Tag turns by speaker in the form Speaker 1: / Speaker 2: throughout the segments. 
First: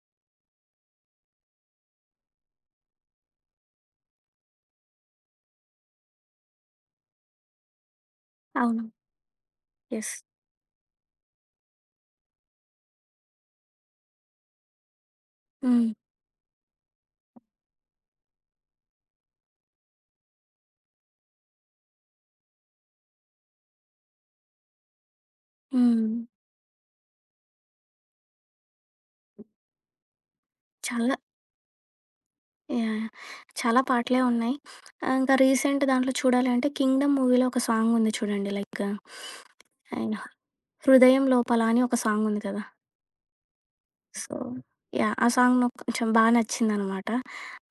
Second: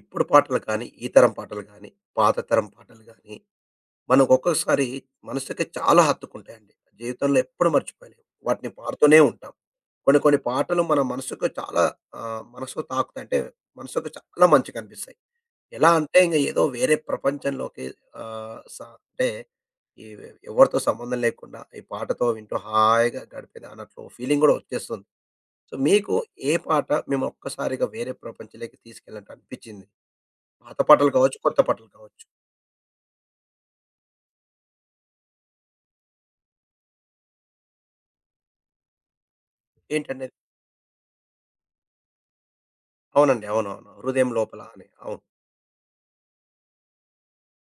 Speaker 1: ఇప్పుడు పాటలు కానీ, ఈ తరం పాటలు కానీ, పాత తరం పాటలు కానీ, మనకు ఒక్కొక్కసారి మనసుకి చాలా హత్తుకుంటాయండి. జీవితంలో ఎప్పుడు మర్చిపోలేము. వాటిని
Speaker 2: అవును.
Speaker 1: పాడుతూనే ఉంటాం.
Speaker 2: యెస్.
Speaker 1: కొన్ని కొన్ని పాటలు మన మనసుకు చాలా మనసుకు తాకుతాయి. అంటే మనసుకు చాలా మంచిగనిపిస్తాయి. ఎలా
Speaker 2: హ్మ్.
Speaker 1: అంటే ఇంక ఏదో వేరే ప్రపంచంలోకి ఆహ్, స అంటే ఈ ఎవరితో సంబంధం లేకుండా ఈ పాటతో వింటూ హాయిగా గడిపేదా అన్నట్లు ఫీలింగ్ కూడా వచ్చేస్తుంది. సో,
Speaker 2: హ్మ్.
Speaker 1: మీకు ఏ పాట మిమ్మల్ని ఒక్కసారిగా వేరే ప్రపంచంలోకి తీసుకెళ్ళినట్టు అనిపించింది? పాత పాటలు
Speaker 2: చాలా
Speaker 1: కావచ్చు, కొత్త పాటలు కావచ్చు.
Speaker 2: యాహ్! చాలా పాటలే ఉన్నాయి. ఇంకా రీసెంట్ దాంట్లో చూడాలి అంటే 'కింగ్డమ్' మూవీలో ఒక సాంగ్ ఉంది చూడండి. లైక్ అండ్
Speaker 1: ఏంటనేది
Speaker 2: 'హృదయం లోపల' అని ఒక సాంగ్ ఉంది కదా!
Speaker 1: అవునండి. అవునవును. హృదయం
Speaker 2: సో
Speaker 1: లోపల అని.
Speaker 2: యాహ్!
Speaker 1: అవును.
Speaker 2: ఆ సాంగ్ నాకు కొంచెం బా నచ్చిందనమాట.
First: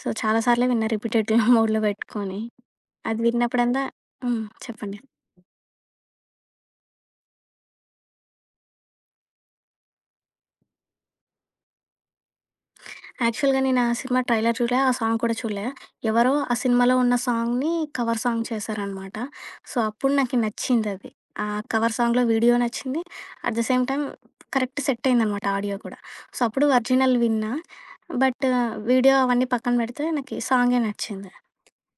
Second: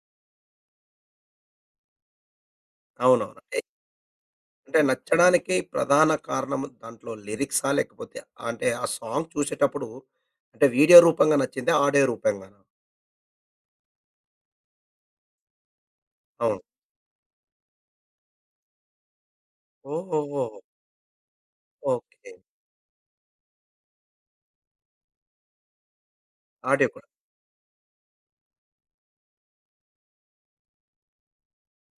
Speaker 2: సో చాలా సార్లే విన్నా రిపీటెడ్‌లో మోడ్‌లో పెట్టుకొని. అది
Speaker 1: అవునవును. ఎ
Speaker 2: విన్నప్పుడంతా హ్మ్.
Speaker 1: అంటే
Speaker 2: చెప్పండి.
Speaker 1: నచ్చడానికి ప్రధాన కారణం దాంట్లో లిరిక్సా? లేకపోతే అంటే ఆ సాంగ్ చూసేటప్పుడు అంటే వీడియో రూపంగా నచ్చిందా? ఆడియో రూపంగానా?
Speaker 2: యాక్చువల్‌గా నేను ఆ సినిమా ట్రైలర్ చూడలే. ఆ సాంగ్ కూడా చూడలే. ఎవరో ఆ
Speaker 1: అవును.
Speaker 2: సినిమాలో ఉన్న సాంగ్‌ని కవర్ సాంగ్ చేశారనమాట. సో, అప్పుడు నాకి
Speaker 1: ఓహోహో!
Speaker 2: నచ్చిందది. ఆ కవర్ సాంగ్‌లో
Speaker 1: ఓకే.
Speaker 2: వీడియో నచ్చింది. At the same time correct set అయిందనమాట ఆడియో కూడా. సో, అప్పుడు
Speaker 1: ఆడియో కూడా.
Speaker 2: ఒరిజినల్ విన్నా. బట్ వీడియో అవన్నీ పక్కన పెడితే నాకి సాంగే నచ్చింది.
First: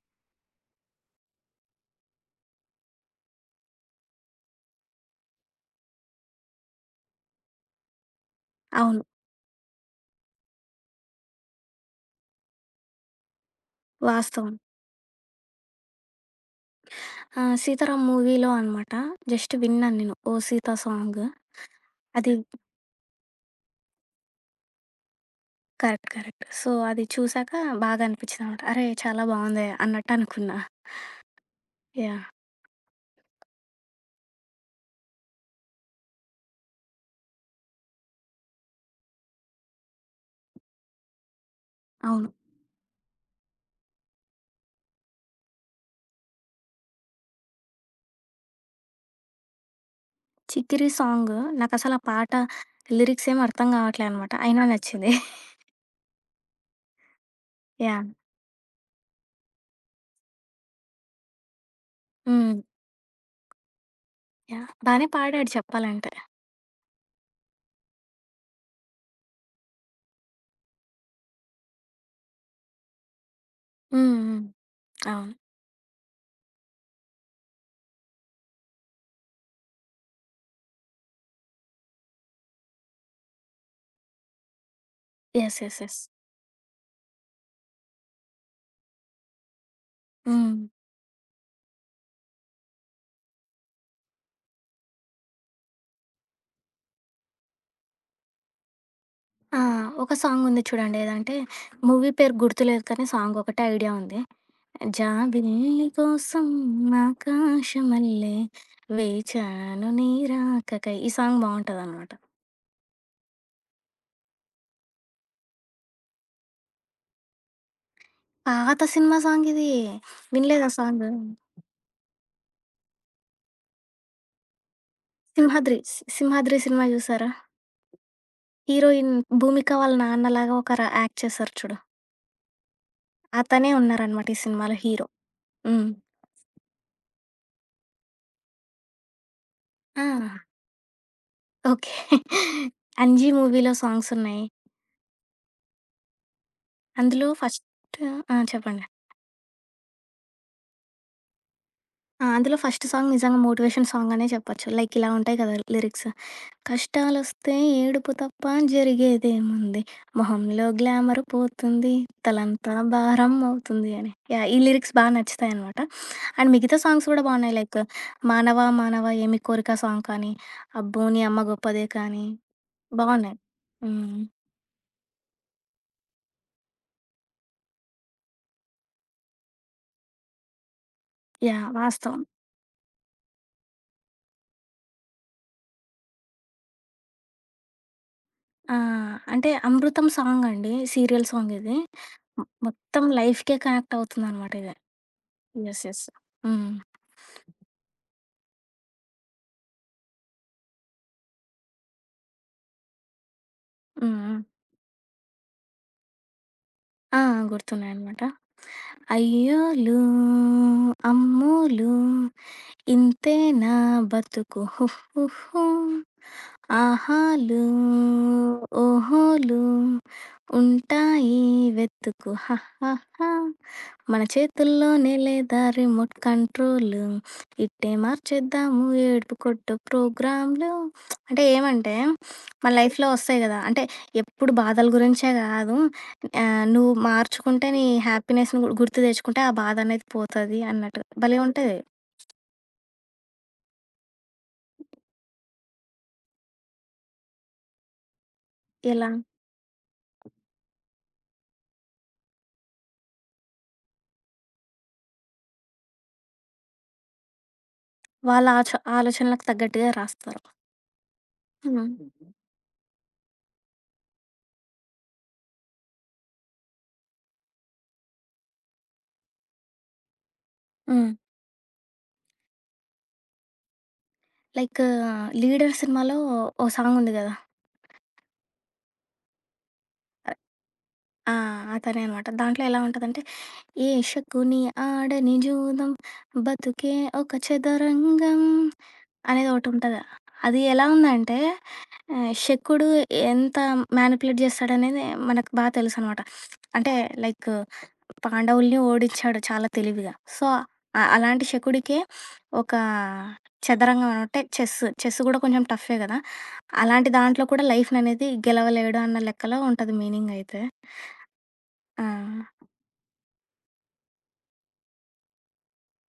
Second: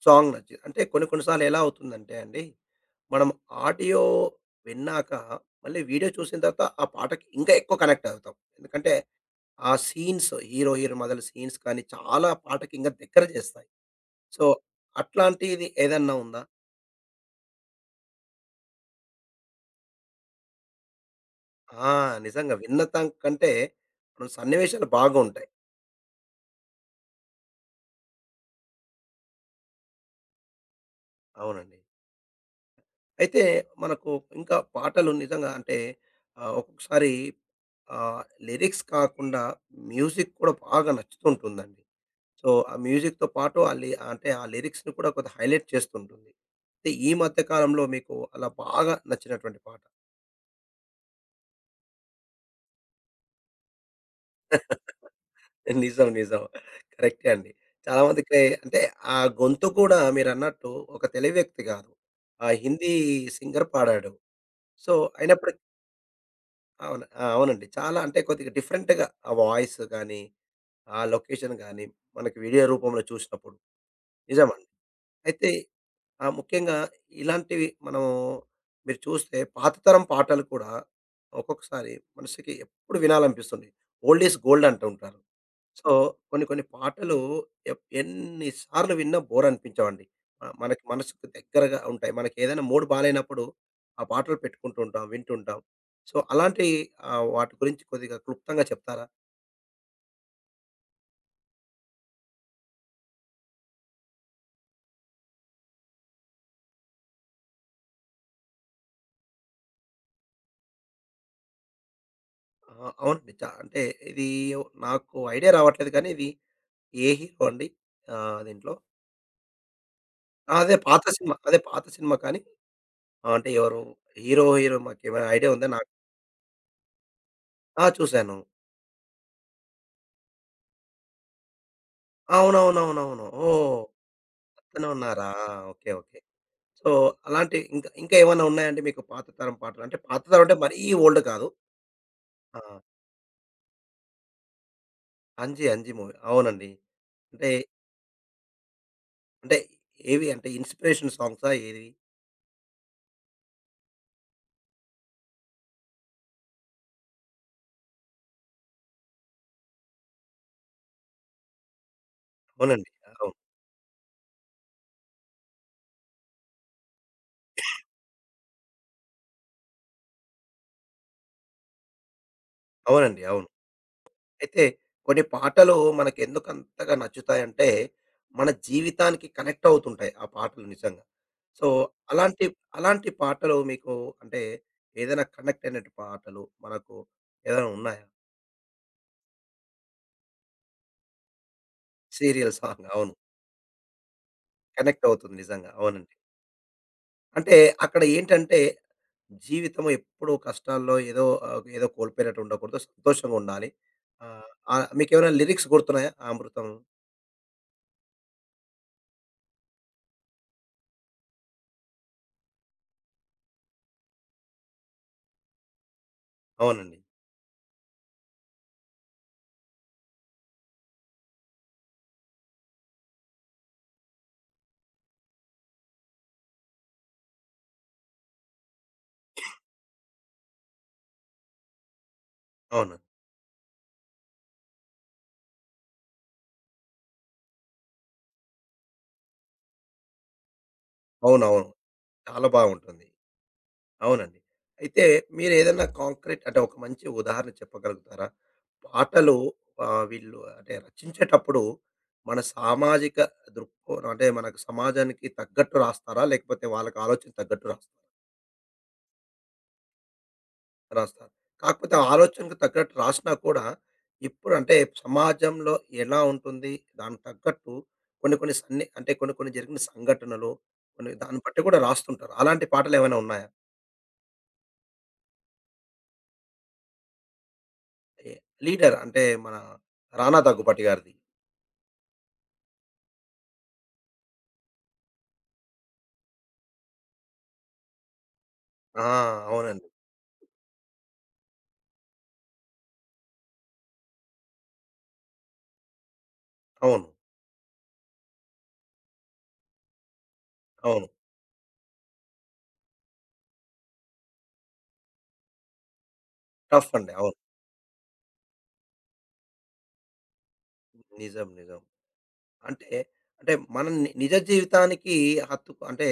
Speaker 1: సాంగ్ నచ్చింది. అంటే కొన్ని కొన్ని సార్లు ఎలా అవుతుందంటే అండి, మనం ఆడియో విన్నాక మళ్ళీ వీడియో చూసిన తర్వాత ఆ పాటకి ఇంకా ఎక్కువ కనెక్ట్ అవుతాం. ఎందుకంటే
Speaker 2: అవును.
Speaker 1: ఆ సీన్స్ హీరో, హీరోయిన్ మొదలు సీన్స్ కానీ చాలా పాటకి ఇంక దగ్గర చేస్తాయి. సో,
Speaker 2: వాస్తవం.
Speaker 1: అట్లాంటిది ఏదన్నా ఉందా?
Speaker 2: ఆ! 'సీతారాం' మూవీలో అనమాట జస్ట్ విన్నాను నేను. 'ఓ సీత' సాంగ్.
Speaker 1: ఆ!
Speaker 2: అది
Speaker 1: నిజంగా విన్నతం కంటే మనం సన్నివేశాలు బాగుంటాయి.
Speaker 2: కరెక్ట్. కరెక్ట్. సో, అది చూసాక బాగా అనిపించిందనమాట. అరే! చాలా బావుందే అన్నట్టు అనుకున్నా.
Speaker 1: అవునండి.
Speaker 2: యాహ్!
Speaker 1: అయితే మనకు ఇంకా పాటలు నిజంగా అంటే ఒక్కొక్కసారి ఆహ్, లిరిక్స్ కాకుండా మ్యూజిక్ కూడా బాగా నచ్చుతుంటుందండి.
Speaker 2: అవును.
Speaker 1: సో, ఆ మ్యూజిక్‌తో పాటు ఆ లి అంటే ఆ లిరిక్స్‌ని కూడా కొద్దిగా హైలైట్ చేస్తుంటుంది. అయితే ఈ మధ్య కాలంలో మీకు అలా బాగా నచ్చినటువంటి పాట?
Speaker 2: 'చిక్కిరి' సాంగ్ నాకసల ఆ పాట లిరిక్స్ ఏమి అర్థం కావట్లే అనమాట. అయినా నచ్చింది.
Speaker 1: నిజం. నిజం. కరెక్టే అండి. చాలా
Speaker 2: యాహ్!
Speaker 1: మందికి అంటే ఆ గొంతు కూడా మీరన్నట్టు ఒక తెలివి వ్యక్తి కాదు. ఆ
Speaker 2: హ్మ్.
Speaker 1: హిందీ సింగర్ పాడాడు.
Speaker 2: యాహ్!
Speaker 1: సో,
Speaker 2: బానే పాడాడు
Speaker 1: అయినప్పటికి
Speaker 2: చెప్పాలంటే.
Speaker 1: అవును. ఆ! అవునండి. చాలా అంటే కొద్దిగా డిఫరెంట్‌గా ఆ వాయిస్ గాని, ఆ లొకేషన్ గాని, మనకి వీడియో రూపంలో చూసినప్పుడు
Speaker 2: హ్మ్. హ్మ్.
Speaker 1: నిజమండి.
Speaker 2: అవును.
Speaker 1: అయితే ముఖ్యంగా ఇలాంటివి మనం మీరు చూస్తే పాత తరం పాటలు కూడా ఒక్కొక్కసారి మనిషికి ఎప్పుడు వినాలనిపిస్తుంది. ఓల్డ్ ఈజ్ గోల్డ్ అంటూ ఉంటారు.
Speaker 2: యెస్. యెస్.
Speaker 1: So,
Speaker 2: yes.
Speaker 1: కొన్ని కొన్ని పాటలు ఎప్ ఎన్ని సార్లు విన్నా బోర్ అనిపించవండి. మ
Speaker 2: హ్మ్.
Speaker 1: మనకి మనసుకు దగ్గరగా ఉంటాయి. మనకేదైనా మూడ్ బాలేనప్పుడు ఆ పాటలు పెట్టుకుంటూ ఉంటాం, వింటుంటాం. సో, అలాంటి వాటి గురించి కొద్దిగా క్లుప్తంగా చెప్తారా?
Speaker 2: ఆ! ఒక సాంగుంది చూడండి. ఏదంటే మూవీ పేరు గుర్తులేదు కానీ సాంగ్ ఒకటే ఐడియా ఉంది. జాబిల్లి కోసం ఆకాశమల్లె వేచాను నీ రాకకై. ఈ సాంగ్ బావుంటదనమాట.
Speaker 1: ఆ! అవునండి. చ అంటే ఇది నాకు ఐడియా రావట్లేదు కానీ ఇది ఏ హీరో అండి? దీంట్లో
Speaker 2: పాత సినిమా సాంగిది.
Speaker 1: ఆ!
Speaker 2: వినలేదా
Speaker 1: అదే పాత
Speaker 2: సాంగు?
Speaker 1: సినిమా. అదే పాత సినిమా కానీ అంటే ఎవరు హీరో, హీరోయిన్ మాకేమైనా ఐడియా ఉందా
Speaker 2: సింహాద్రి.
Speaker 1: నాకు?
Speaker 2: 'సింహాద్రి' సినిమా చూసారా?
Speaker 1: ఆ! చూసాను.
Speaker 2: హీరోయిన్ 'భూమిక' వాళ్ళ నాన్నలాగా ఒకరు యాక్ట్ చేశారు చూడు.
Speaker 1: అవునవునవునవును.
Speaker 2: అతనే
Speaker 1: ఓహ్!
Speaker 2: ఉన్నారనమాట ఈ సినిమాలో హీరో.
Speaker 1: అతనున్నారా?
Speaker 2: హ్మ్.
Speaker 1: ఓకే. ఓకే. సో, అలాంటి ఇంకా ఇంకా ఏమన్నా ఉన్నాయండి మీకు పాత తరం పాటలు? అంటే
Speaker 2: ఆ!
Speaker 1: పాత తరం అంటే మరీ ఓల్డ్ కాదు.
Speaker 2: ఓకే.
Speaker 1: ఆ!
Speaker 2: 'అంజీ' మూవీలో సాంగ్సున్నాయి.
Speaker 1: 'అంజి అంజి' మూవీ. అవునండి.
Speaker 2: అందులో
Speaker 1: అంటే,
Speaker 2: ఫస్ట్ ఆ! చెప్పండి.
Speaker 1: అంటే ఏవి అంటే ఇన్‌స్పిరేషన్ సాంగ్సా ఏవి?
Speaker 2: ఆ! అందులో ఫస్ట్ సాంగ్ నిజంగా మోటివేషన్ సాంగ్ అనే చెప్పొచ్చు. లైక్ ఇలా ఉంటాయి కదా లిరిక్స్. కష్టాలొస్తే ఏడుపు తప్ప జరిగేదేముంది, మొహంలో గ్లామర్ పోతుంది, తలంతా
Speaker 1: అవునండి. అవును.
Speaker 2: భారం అవుతుంది అని. యాహ్! ఈ లిరిక్స్ బా నచ్చుతాయనమాట. అండ్ మిగతా సాంగ్స్ గూడా బావున్నాయి. లైక్ 'మానవ మానవ ఏమి కోరిక' సాంగ్ కానీ, 'అబ్బో నీ అమ్మ గొప్పదే' కానీ
Speaker 1: అవునండి.
Speaker 2: బావున్నాయి.
Speaker 1: అవును.
Speaker 2: హ్మ్.
Speaker 1: అయితే కొన్ని పాటలు మనకెందుకు అంతగా నచ్చుతాయంటే, మన జీవితానికి కనెక్ట్ అవుతుంటాయి ఆ పాటలు నిజంగా. So,
Speaker 2: yeah! వాస్తవం.
Speaker 1: అలాంటి అలాంటి పాటలు మీకు అంటే ఏదైనా కనెక్ట్ అయినట్టు పాటలు మనకు ఏదైనా ఉన్నాయా?
Speaker 2: ఆ! అంటే 'అమృతం' సాంగ్ అండి. సీరియల్ సాంగ్ ఇది. మొ
Speaker 1: సీరియల్ సాంగ్
Speaker 2: మొత్తం
Speaker 1: అవును.
Speaker 2: లైఫ్‌కే కనెక్ట్ అవుతుందనమాట ఇది.
Speaker 1: కనెక్ట్ అవుతుంది నిజంగా.
Speaker 2: యెస్. యెస్.
Speaker 1: అవునండి.
Speaker 2: హ్మ్.
Speaker 1: అంటే అక్కడ ఏంటంటే, జీవితం ఎప్పుడూ కష్టాల్లో ఏదో ఏదో కోల్పోయినట్టు ఉండకూడదు. సంతోషంగా ఉండాలి.
Speaker 2: హ్మ్. హ్మ్.
Speaker 1: ఆహ్, ఆహ్, మీకేమైనా లిరిక్స్ గుర్తున్నాయా? ఆ 'అమృతం'
Speaker 2: ఆ! గుర్తున్నాయనమాట. అయ్యోలు, అమ్మోలు ఇంతే నా బతుకు హుహుహు.
Speaker 1: అవునండి.
Speaker 2: ఆహాలు ఓహోలు ఉంటాయి వెతుకు హహహ. మన చేతుల్లోనే లేదా రిమోట్ కంట్రోల్ ఇట్టే మార్చేద్దాము ఏడుపు కొట్టు ప్రోగ్రాంలు అంటే ఏమంటే మన
Speaker 1: అవును.
Speaker 2: లైఫ్లో వస్తాయి కదా అంటే ఎప్పుడు బాధల గురించే కాదు ఆ, నువ్వు మార్చుకుంటే నీ హ్యాపీనెస్ని గుర్తు తెచ్చుకుంటే ఆ బాధ అనేది పోతుంది అన్నట్టు భలే
Speaker 1: అవునవును.
Speaker 2: ఉంటుంది
Speaker 1: చాలా బావుంటుంది. అవునండి. అయితే మీరేదైనా కాంక్రీట్ అంటే ఒక మంచి ఉదాహరణ చెప్పగలుగుతారా?
Speaker 2: ఎలా
Speaker 1: పాటలు వీళ్ళు అంటే రచించేటప్పుడు మన సామాజిక దృక్కోణం అంటే మనకు సమాజానికి తగ్గట్టు రాస్తారా? లేకపోతే వాళ్ళకి ఆలోచనకు తగ్గట్టు రాస్తారా?
Speaker 2: వాళ్ళ ఆలోచనలకు తగ్గట్టుగా రాస్తారు.
Speaker 1: రాస్తారు.
Speaker 2: హ్మ్.
Speaker 1: కాకపోతే ఆ ఆలోచనకు తగ్గట్టు రాసినా కూడా, ఇప్పుడు అంటే సమాజంలో ఎలా ఉంటుంది? దానికి తగ్గట్టు కొన్ని కొన్ని సన్ని అంటే కొన్ని కొన్ని జరిగిన సంఘటనలు, కొన్ని
Speaker 2: హ్మ్.
Speaker 1: దాన్ని బట్టి కూడా రాస్తుంటారు. అలాంటి పాటలేమైనా ఉన్నాయా?
Speaker 2: లైక్ 'లీడర్' సినిమాలో ఓ సాంగ్ ఉంది గదా!
Speaker 1: ఏ లీడర్ అంటే మన 'రానా దగ్గుపాటి' గారిది.
Speaker 2: ఆ! అతనే అనమాట. దాంట్లో ఎలా ఉంటదంటే, ఏ శకుని ఆడని జూదం బతుకే ఒక చదరంగం
Speaker 1: ఆ!
Speaker 2: అనేది
Speaker 1: అవునండి.
Speaker 2: ఒకటుంటది. అది ఎలా ఉందంటే శకుడు ఎంత మ్యానిపులేట్ చేస్తాడనేది మనకు బా తెలుసనమాట. అంటే
Speaker 1: అవును.
Speaker 2: లైక్ పాండవుల్ని ఓడించాడు చాలా తెలివిగా. సో,
Speaker 1: అవును.
Speaker 2: అలాంటి శకుడికే ఒక చదరంగం అంటే చెస్. చెస్ గూడా కొంచెం టఫ్ఫే గదా!
Speaker 1: టఫ్
Speaker 2: అలాంటి
Speaker 1: అండి. అవును.
Speaker 2: దాంట్లో కూడా లైఫ్‌ననేది గెలవలేడు అన్న లెక్కలో ఉంటది మీనింగయితే.
Speaker 1: నిజం. నిజం.
Speaker 2: ఆ!
Speaker 1: అంటే, అంటే మన ని నిజ జీవితానికి హత్తుకు అంటే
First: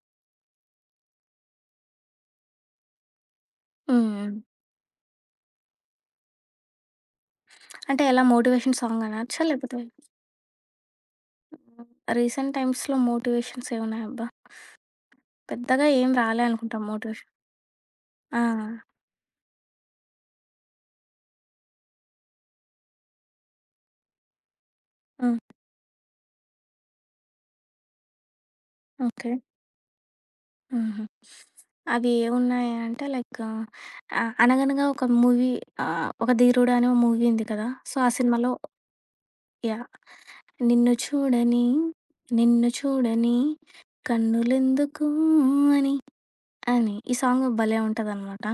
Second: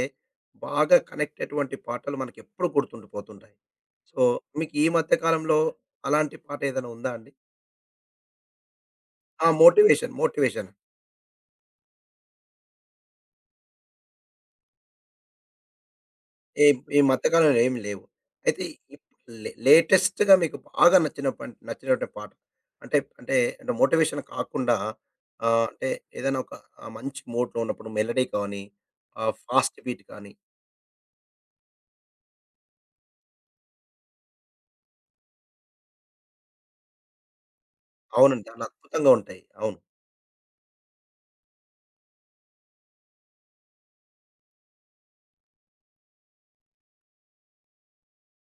Speaker 1: బాగా కనెక్ట్ అటువంటి పాటలు మనకెప్పుడు గుర్తుండిపోతుంటాయి.
Speaker 2: హ్మ్.
Speaker 1: సో,
Speaker 2: హ్మ్.
Speaker 1: మీకు ఈ మధ్య కాలంలో అలాంటి పాట ఏదైనా ఉందా అండి?
Speaker 2: అంటే ఎలా మోటివేషన్ సాంగ్ అనొచ్చా?
Speaker 1: ఆ!
Speaker 2: లేకపోతే
Speaker 1: మోటివేషన్, మోటివేషన్.
Speaker 2: రీసెంట్ టైమ్స్‌లో మోటివేషన్స్ ఏమున్నాయబ్బా! పెద్దగా ఏం రాలే
Speaker 1: ఈ
Speaker 2: అనుకుంటా
Speaker 1: ఈ మధ్య
Speaker 2: మోటివేషన్.
Speaker 1: కాలంలో ఏమి లేవు.
Speaker 2: ఆ!
Speaker 1: అయితే ఇప్ లే లేటెస్ట్‌గా మీకు బాగా నచ్చిన పన్ నచ్చినటువంటి పాట అంటే, అంటే మోటివేషన్ కాకుండా
Speaker 2: హ్మ్.
Speaker 1: అంటే ఏదైనా ఒక మంచి మూడ్‌లో ఉన్నప్పుడు మెలోడీ కానీ,
Speaker 2: ఓకే.
Speaker 1: ఫాస్ట్ బీట్ కానీ
Speaker 2: హుహు. అవి ఏవున్నాయి అంటే లైక్ 'అనగనగా' ఒక మూవీ 'ఒక ధీరుడు' అనే ఓ మూవీ ఉంది కదా! సో, ఆ
Speaker 1: అవునండి.
Speaker 2: సినిమాలో
Speaker 1: చాలా అద్భుతంగా ఉంటాయి. అవును.
Speaker 2: యాహ్! నిన్ను చూడని, నిన్ను చూడని కన్నులెందుకు అని, అని ఈ సాంగ్ భలే ఉంటదనమాట.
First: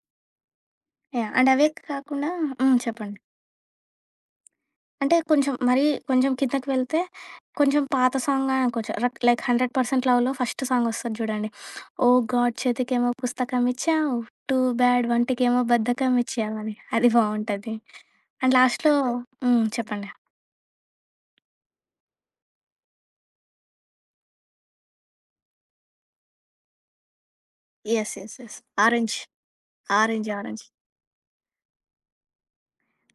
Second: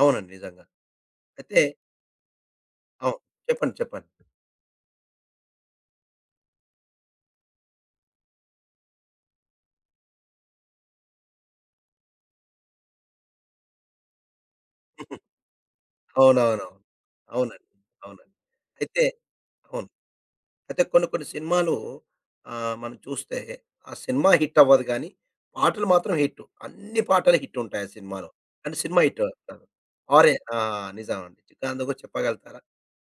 Speaker 1: అవునండి. నిజంగా.
Speaker 2: యాహ్! అండ్
Speaker 1: అయితే
Speaker 2: అవే కాకుండా హ్మ్. చెప్పండి.
Speaker 1: అవును. చెప్పండి. చెప్పండి.
Speaker 2: అంటే కొంచెం మరీ కొంచెం కిందకి వెళ్తే, కొంచెం పాత సాంగే అనుకోవచ్చు. లైక్ 100% లవ్‌లో ఫస్ట్ సాంగ్ వస్తది చూడండి. ఓ గాడ్ చేతికేమో పుస్తకం ఇచ్చావు, టూ బ్యాడ్ వంటికేమో బద్ధకం ఇచ్చావు అని.
Speaker 1: అవునవునవును.
Speaker 2: అది
Speaker 1: అవునండి.
Speaker 2: బావుంటది.
Speaker 1: అవునండి.
Speaker 2: అండ్ లాస్ట్‌లో
Speaker 1: అయితే
Speaker 2: హ్మ్.
Speaker 1: అవును.
Speaker 2: చెప్పండి.
Speaker 1: అయితే కొన్ని కొన్ని సినిమాలు మనం చూస్తే ఆ సినిమా హిట్ అవ్వదు గానీ, పాటలు మాత్రం హిట్. అన్ని పాటలు హిట్ ఉంటాయి ఆ
Speaker 2: యెస్.
Speaker 1: సినిమాలో.
Speaker 2: యెస్. యెస్.
Speaker 1: కానీ సినిమా
Speaker 2: ఆరెంజ్.
Speaker 1: హిట్ కాదు.
Speaker 2: ఆరెంజ్.
Speaker 1: ఆరే ఆ!
Speaker 2: ఆరెంజ్.
Speaker 1: నిజం అండి. దాని గురించి చెప్పగలుగుతారా?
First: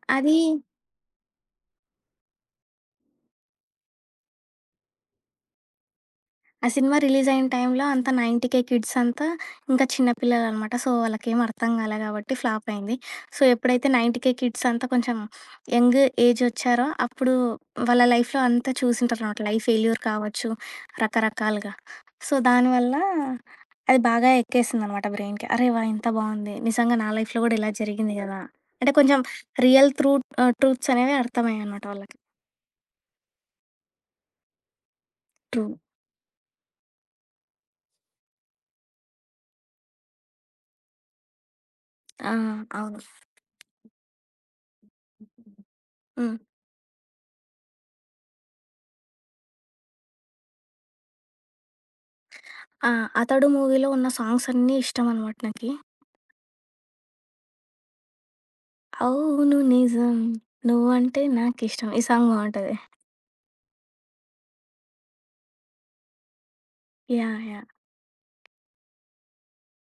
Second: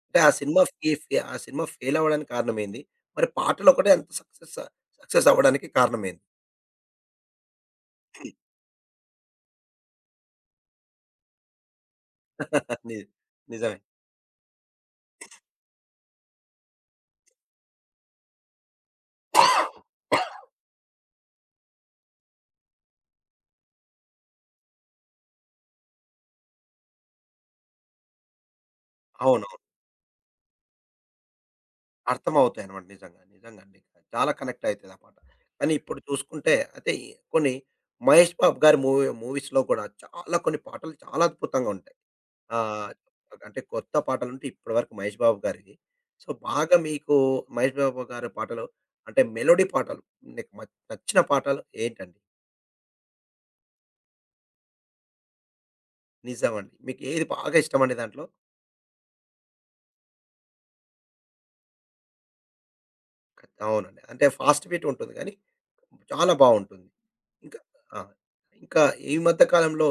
Speaker 1: అంటే ఆ
Speaker 2: అది
Speaker 1: సినిమా ఫీ ఫీ ఆ సినిమా ఫెయిల్ అవ్వడానికి కారణమేంది? మరి పాటలు ఒకటే అంత సక్సెస్ సక్సెస్ అవ్వడానికి కారణమేంది?
Speaker 2: ఆ సినిమా రిలీజ్ అయిన టైంలో అంతా 90కే కిడ్స్ అంతా ఇంకా చిన్న పిల్లలనమాట. సో, వాళ్ళకేమి అర్థం కాలే కాబట్టి ఫ్లాప్ అయింది.
Speaker 1: ని
Speaker 2: సో,
Speaker 1: నిజమే.
Speaker 2: ఎప్పుడైతే 90కే కిడ్స్ అంతా కొంచెం యంగ్ ఏజ్ వచ్చారో అప్పుడు వాళ్ళ లైఫ్‌లో అంతా చూసింటారనమాట. లైఫ్ ఫెయిల్యూర్ కావచ్చు రకరకాలుగా. సో, దానివల్ల అది బాగా ఎక్కేసిందనమాట బ్రెయిన్‌కి. అరే వాహ్! ఎంత బావుంది. నిజంగా నా లైఫ్‌లో కూడా ఇలా జరిగింది కదా! అంటే కొంచెం
Speaker 1: అవును.
Speaker 2: రియల్ త్రూ ట్రూత్స్ అనేవి అర్థమయ్యాయనమాట వాళ్ళకి.
Speaker 1: అర్థమవుతాయనమాట. నిజంగా. నిజంగండి. చాలా కనెక్ట్ అయితది ఆ పాట.
Speaker 2: ట్రూ.
Speaker 1: కానీ ఇప్పుడు చూసుకుంటే అయితే ఈ కొన్ని మహేష్ బాబు గారి మూవీ మూవీస్‌లో కూడా చాలా కొన్ని పాటలు చాలా అద్భుతంగా ఉంటాయి.
Speaker 2: ఆ!
Speaker 1: ఆహ్,
Speaker 2: అవును.
Speaker 1: అంటే కొత్త పాటలుంటే ఇప్పటివరకు మహేష్ బాబు గారివి. సో,
Speaker 2: హ్మ్.
Speaker 1: బాగా మీకు మహేష్ బాబు గారి పాటలు అంటే మెలోడీ పాటలు మీకు మ నచ్చిన పాటలు ఏంటండి?
Speaker 2: ఆ! 'అతడు' మూవీలో ఉన్న సాంగ్స్ అన్నీ ఇష్టమనమాట నాకి.
Speaker 1: నిజమండి. మీకు ఏది బాగా ఇష్టమండి దాంట్లో?
Speaker 2: అవును నిజం నువ్వంటే నాకిష్టం ఈ సాంగ్ బావుంటది.
Speaker 1: అవునండి. అంటే ఫాస్ట్ బీట్ ఉంటుంది గానీ చాలా బావుంటుంది.
Speaker 2: యాహ్!
Speaker 1: ఇంకా
Speaker 2: యాహ్!
Speaker 1: ఆ! ఇంకా ఈ మధ్య కాలంలో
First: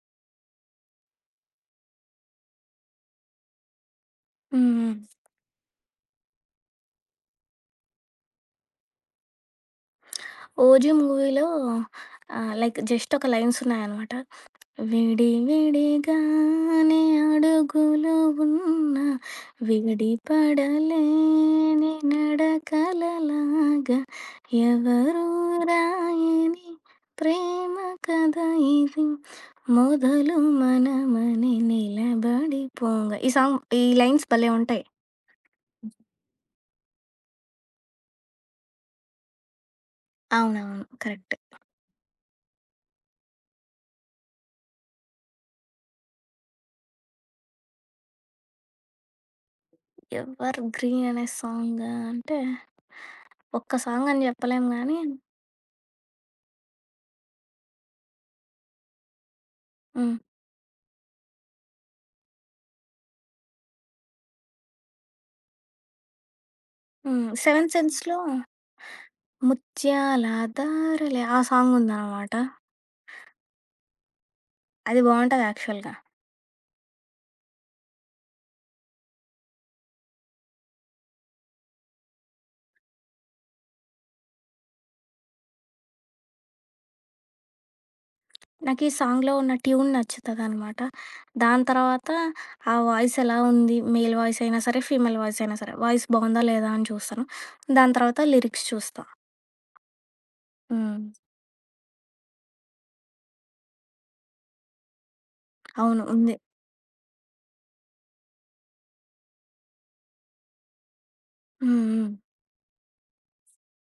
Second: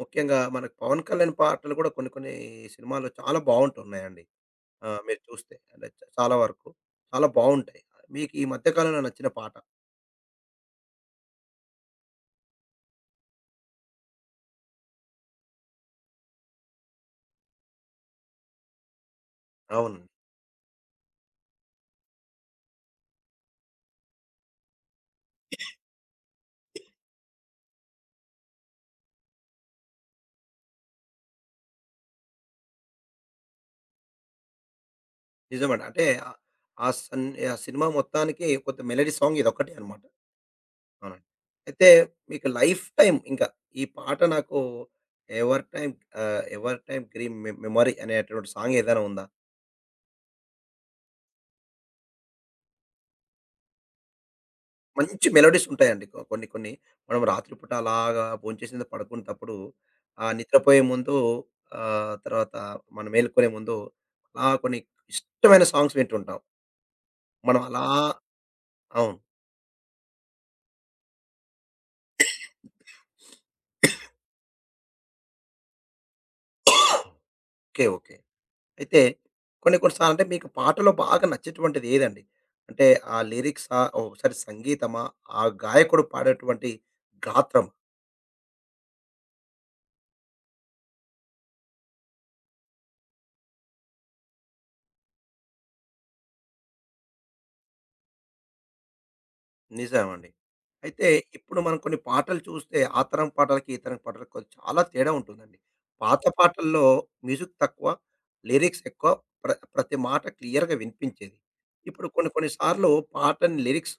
Speaker 1: ముఖ్యంగా మనకు 'పవన్ కళ్యాణ్' పాటలు కూడా కొన్ని కొన్ని సినిమాల్లో చాలా బావుంటున్నాయండి.
Speaker 2: హ్మ్.
Speaker 1: ఆ!
Speaker 2: హ్మ్.
Speaker 1: మీరు చూస్తే అంటే చ చాలా వరకు. చాలా బావుంటాయి. మీకు ఈ మధ్య కాలంలో నచ్చిన పాట?
Speaker 2: 'ఓజీ' మూవీలో లైక్ జస్ట్ ఒక లైన్స్ ఉన్నాయనమాట. విడి విడిగానే అడుగులు ఉన్నా
Speaker 1: అవును.
Speaker 2: విడిపడలేని నడకలలాగా ఎవరు రాయని ప్రేమ కథ ఇది మొదలు మనమని నిలబడిపోంగ ఈ సాంగ్ ఈ లైన్స్ భలే ఉంటాయి
Speaker 1: నిజమండి. అంటే ఆ సన్ ఆ సినిమా మొత్తానికి కొంత మెలోడీ సాంగ్ ఇదొక్కటే అన్నమాట.
Speaker 2: అవునవును
Speaker 1: అవునండి.
Speaker 2: కరెక్ట్
Speaker 1: అయితే మీకు లైఫ్ టైమ్ ఇంకా ఈ పాట నాకు ever time ever time green మె మెమరీ అనేటువంటి సాంగ్ ఏదైనా ఉందా?
Speaker 2: ఎవర్ గ్రీన్ అనే సాంగ్ అంటే ఒక్క సాంగ్ అని చెప్పలేం కానీ
Speaker 1: మంచి మెలోడీస్ ఉంటాయండి. కొ కొన్ని కొన్ని మనం రాత్రి పూట అలాగా భోంచేసిన తర్వాత పడుకునేటప్పుడు నిద్రపోయే ముందు తర్వాత మనం మేలుకునే ముందు అలా కొన్ని ఇష్టమైన సాంగ్స్ వింటుంటాం. మనం
Speaker 2: సెవెన్
Speaker 1: అలా
Speaker 2: సెన్స్లో
Speaker 1: అవును.
Speaker 2: 'ముత్యాల దారలే' ఆ సాంగుందనమాట. అది బావుంటది యాక్చువల్‌గా.
Speaker 1: ఓకే. ఓకే. అయితే కొన్ని కొన్ని సార్లు అంటే మీకు పాటలో బాగా నచ్చేటువంటిది ఏదండి? అంటే ఆ లిరిక్సా? ఒకసారి సంగీతమా? ఆ గాయకుడు పాడేటువంటి గాత్రం
Speaker 2: నాకీ సాంగ్‌లో ఉన్న ట్యూన్ నచ్చుతదనమాట. దాని తర్వాత ఆ వాయిస్ ఎలా ఉంది, మేల్ వాయిస్ అయినా సరే, ఫీమేల్ వాయిస్ అయినా సరే, వాయిస్ బావుందా లేదా అని చూస్తాను. దాని తర్వాత లిరిక్స్ చూస్తా.
Speaker 1: నిజమండి.
Speaker 2: హ్మ్.
Speaker 1: అయితే ఇప్పుడు మనం కొన్ని పాటలు చూస్తే ఆ తరం పాటలకి, ఈ తరం పాటలకి కొ చాలా తేడా ఉంటుందండి.
Speaker 2: అవును.
Speaker 1: పాత
Speaker 2: ఉంది.
Speaker 1: పాటల్లో మ్యూజిక్ తక్కువ, లిరిక్స్ ఎక్కువ. ప్ర ప్రతి మాట క్లియర్‌గా వినిపించేది.
Speaker 2: హ్మ్.
Speaker 1: ఇప్పుడు
Speaker 2: హ్మ్.
Speaker 1: కొన్ని కొన్ని సార్లు పాటని లిరిక్స్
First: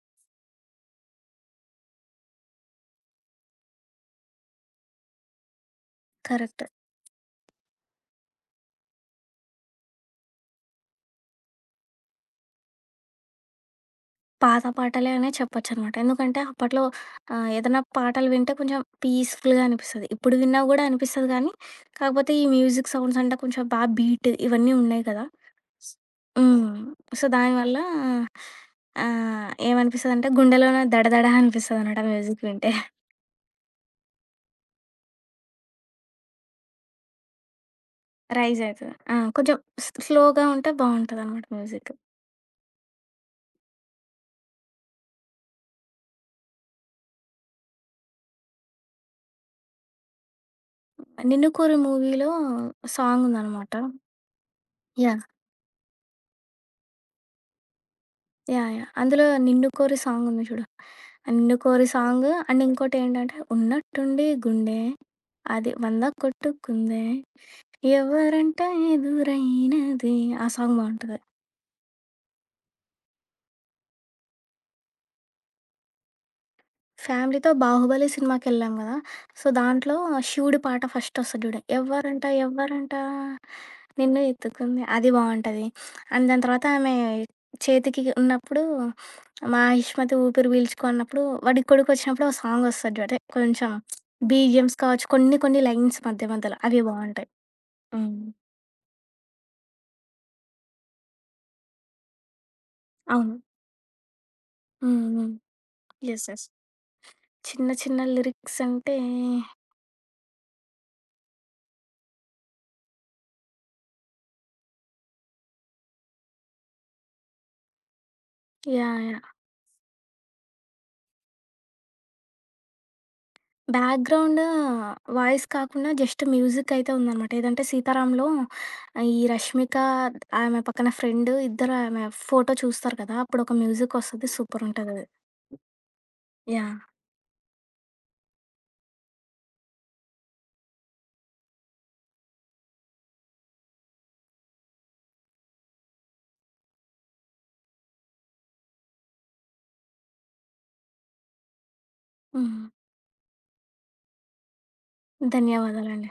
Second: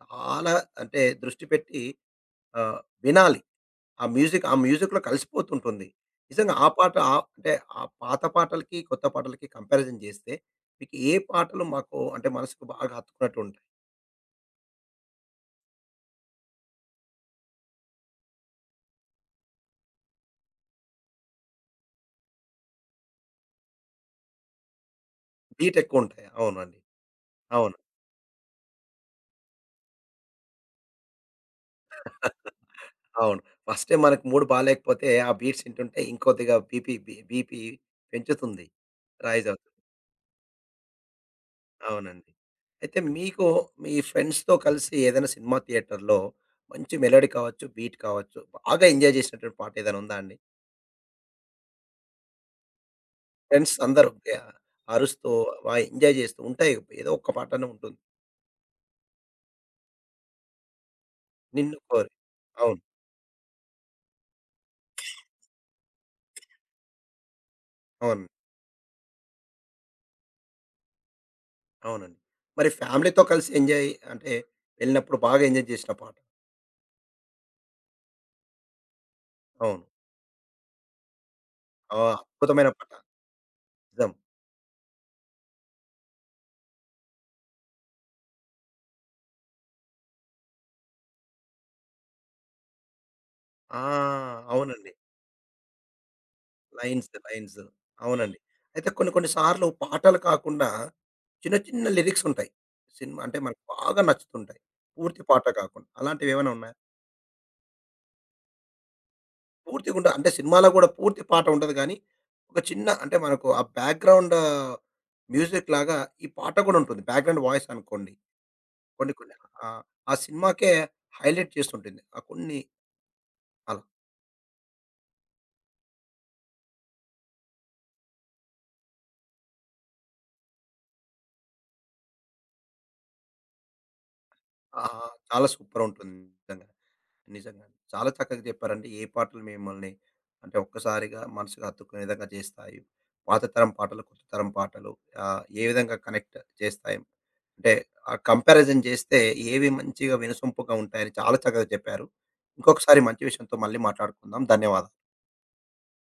Speaker 1: చాలా అంటే దృష్టి పెట్టి ఆహ్, వినాలి. ఆ మ్యూజిక్ ఆ మ్యూజిక్‌లో కలిసిపోతుంటుంది. నిజంగా
Speaker 2: కరెక్ట్.
Speaker 1: ఆ పాట అంటే ఆ పాత పాటలకి, కొత్త పాటలకి కంపారిజన్ చేస్తే మీకు ఏ పాటలు మాకు అంటే మనసుకు బాగా హత్తుకున్నట్టు ఉంటాయి?
Speaker 2: పాత పాటలే అనే చెప్పొచ్చనమాట. ఎందుకంటే అప్పట్లో ఏదైనా పాటలు వింటే కొంచెం పీస్‌ఫుల్‌గా అనిపిస్తది. ఇప్పుడు విన్నా గూడా అనిపిస్తది కానీ, కాకపోతే ఈ మ్యూజిక్ సౌండ్స్ అంటే కొంచెం బా బీట్ ఇవన్నీ ఉన్నాయి కదా!
Speaker 1: బీట్ ఎక్కువ ఉంటాయి. అవునండి.
Speaker 2: హ్మ్. సో,
Speaker 1: అవును.
Speaker 2: దానివల్ల ఏమనిపిస్తదంటే గుండెలోన దడదడ అనిపిస్తదనమాట మ్యూజిక్ వింటే.
Speaker 1: అవును. ఫస్టే మనకు మూడ్ బాలేకపోతే ఆ బీట్స్ వింటుంటే ఇంకొద్దిగా బీపీ బీ బీపీ
Speaker 2: రైజ్
Speaker 1: పెంచుతుంది.
Speaker 2: అయితది. ఆ!
Speaker 1: రైజ్
Speaker 2: కొంచెం
Speaker 1: అవుతుంది.
Speaker 2: స్లోగా ఉంటే బావుంటదనమాట మ్యూజిక్.
Speaker 1: అవునండి. అయితే మీకు మీ ఫ్రెండ్స్‌తో కలిసి ఏదైనా సినిమా థియేటర్‌లో మంచి మెలోడీ కావచ్చు, బీట్ కావచ్చు, బాగా ఎంజాయ్ చేసినటువంటి పాట ఏదైనా ఉందా అండి?
Speaker 2: 'నిన్ను కోరి' మూవీలో
Speaker 1: ఫ్రెండ్స్
Speaker 2: సాంగుందనమాట.
Speaker 1: అందరూ ఆహ్,
Speaker 2: యాహ్!
Speaker 1: అరుస్తూ బాగా ఎంజాయ్ చేస్తూ ఉంటాయి. ఏదో ఒక్క పాటనే ఉంటుంది.
Speaker 2: యాహ్! యాహ్! అందులో 'నిన్ను కోరి' సాంగుంది చూడు. ఆ 'నిన్ను
Speaker 1: నిన్ను
Speaker 2: కోరి'
Speaker 1: కోరి.
Speaker 2: సాంగు అండ్
Speaker 1: అవును.
Speaker 2: ఇంకోటేంటంటే, ఉన్నట్టుండి గుండె అది 100 కొట్టుకుందే
Speaker 1: అవును.
Speaker 2: ఎవరంట ఎదురైనది ఆ సాంగ్ బావుంటది.
Speaker 1: అవునండి. మరి ఫ్యామిలీతో కలిసి ఎంజాయ్ అంటే వెళ్ళినప్పుడు బాగా ఎంజాయ్ చేసిన పాట?
Speaker 2: ఫ్యామిలీతో 'బాహుబలి' సినిమాకెళ్ళాం గదా! సో,
Speaker 1: అవును.
Speaker 2: దాంట్లో శివుడి పాట ఫస్ట్ ఒస్తది జూడు.
Speaker 1: ఆ!
Speaker 2: ఎవ్వరంట
Speaker 1: అద్భుతమైన పాట.
Speaker 2: ఎవ్వరంట
Speaker 1: నిజం.
Speaker 2: నిన్ను ఎత్తుకుంది అది బావుంటది. అండ్ దాని తర్వాత ఆమె చేతికి ఉన్నప్పుడు మహిష్మతి ఊపిరి పీల్చుకో అన్నప్పుడు వాడి కొడుకొచ్చినప్పుడు ఓ సాంగొస్తది జూడు. అంటే కొంచెం
Speaker 1: ఆ!
Speaker 2: బీజీఎమ్స్
Speaker 1: అవునండి.
Speaker 2: కావచ్చు కొన్ని కొన్ని లైన్స్ మధ్య మధ్యలో అవి
Speaker 1: లైన్స్,
Speaker 2: బావుంటాయి.
Speaker 1: లైన్స్.
Speaker 2: హ్మ్.
Speaker 1: అవునండి. అయితే కొన్ని కొన్ని సార్లు పాటలు కాకుండా చిన్న చిన్న లిరిక్సుంటాయి. సినిమా
Speaker 2: అవును.
Speaker 1: అంటే మనకు బాగా నచ్చుతుంటాయి.
Speaker 2: హ్మ్.
Speaker 1: పూర్తి
Speaker 2: హ్మ్.
Speaker 1: పాట కాకుండా.
Speaker 2: యెస్. యెస్.
Speaker 1: అలాంటివేమైనా ఉన్నాయా?
Speaker 2: చిన్న చిన్న లిరిక్స్ అంటే
Speaker 1: పూర్తిగుండ అంటే సినిమాలో గూడా పూర్తి పాట ఉండదు గానీ, ఒక చిన్న అంటే మనకు ఆ బ్యాక్‌గ్రౌండ్ మ్యూజిక్ లాగా ఈ పాట గూడా ఉంటుంది. బ్యాక్‌గ్రౌండ్ వాయిస్ అనుకోండి.
Speaker 2: యాహ్!
Speaker 1: కొన్ని
Speaker 2: యాహ్!
Speaker 1: కొన్ని ఆ! ఆ సినిమాకే హైలైట్ చేస్తుంటుంది. ఆ కొన్ని అలా.
Speaker 2: బ్యాక్‌గ్రౌండ్ వాయిస్ కాకుండా జస్ట్ మ్యూజికయితే ఉందనమాట. ఏదంటే 'సీతారాంలో' ఈ రష్మిక, ఆమె పక్కన ఫ్రెండ్ ఇద్దరు ఆమె ఫోటో చూస్తారు కదా! అప్పుడొక మ్యూజికొస్తది
Speaker 1: ఆ!
Speaker 2: సూపరుంటదది.
Speaker 1: చాలా సూపరుంటుంది నిజంగా.
Speaker 2: యాహ్!
Speaker 1: నిజంగా. చాలా చక్కగా చెప్పారండి. ఏ పాటలు మిమ్మల్ని అంటే ఒక్కసారిగా మనసుకు హత్తుకునే విధంగా చేస్తాయి. పాత తరం పాటలు, కొత్త తరం పాటలు ఏ విధంగా కనెక్ట్ చేస్తాయి. అంటే ఆ కంపారిజన్ చేస్తే ఏవి మంచిగా వినసొంపుగా ఉంటాయని చాలా చక్కగా చెప్పారు.
Speaker 2: హ్మ్.
Speaker 1: ఇంకొకసారి మంచి విషయంతో మళ్ళీ మాట్లాడుకుందాం. ధన్యవాదాలు.
Speaker 2: ధన్యవాదాలండి.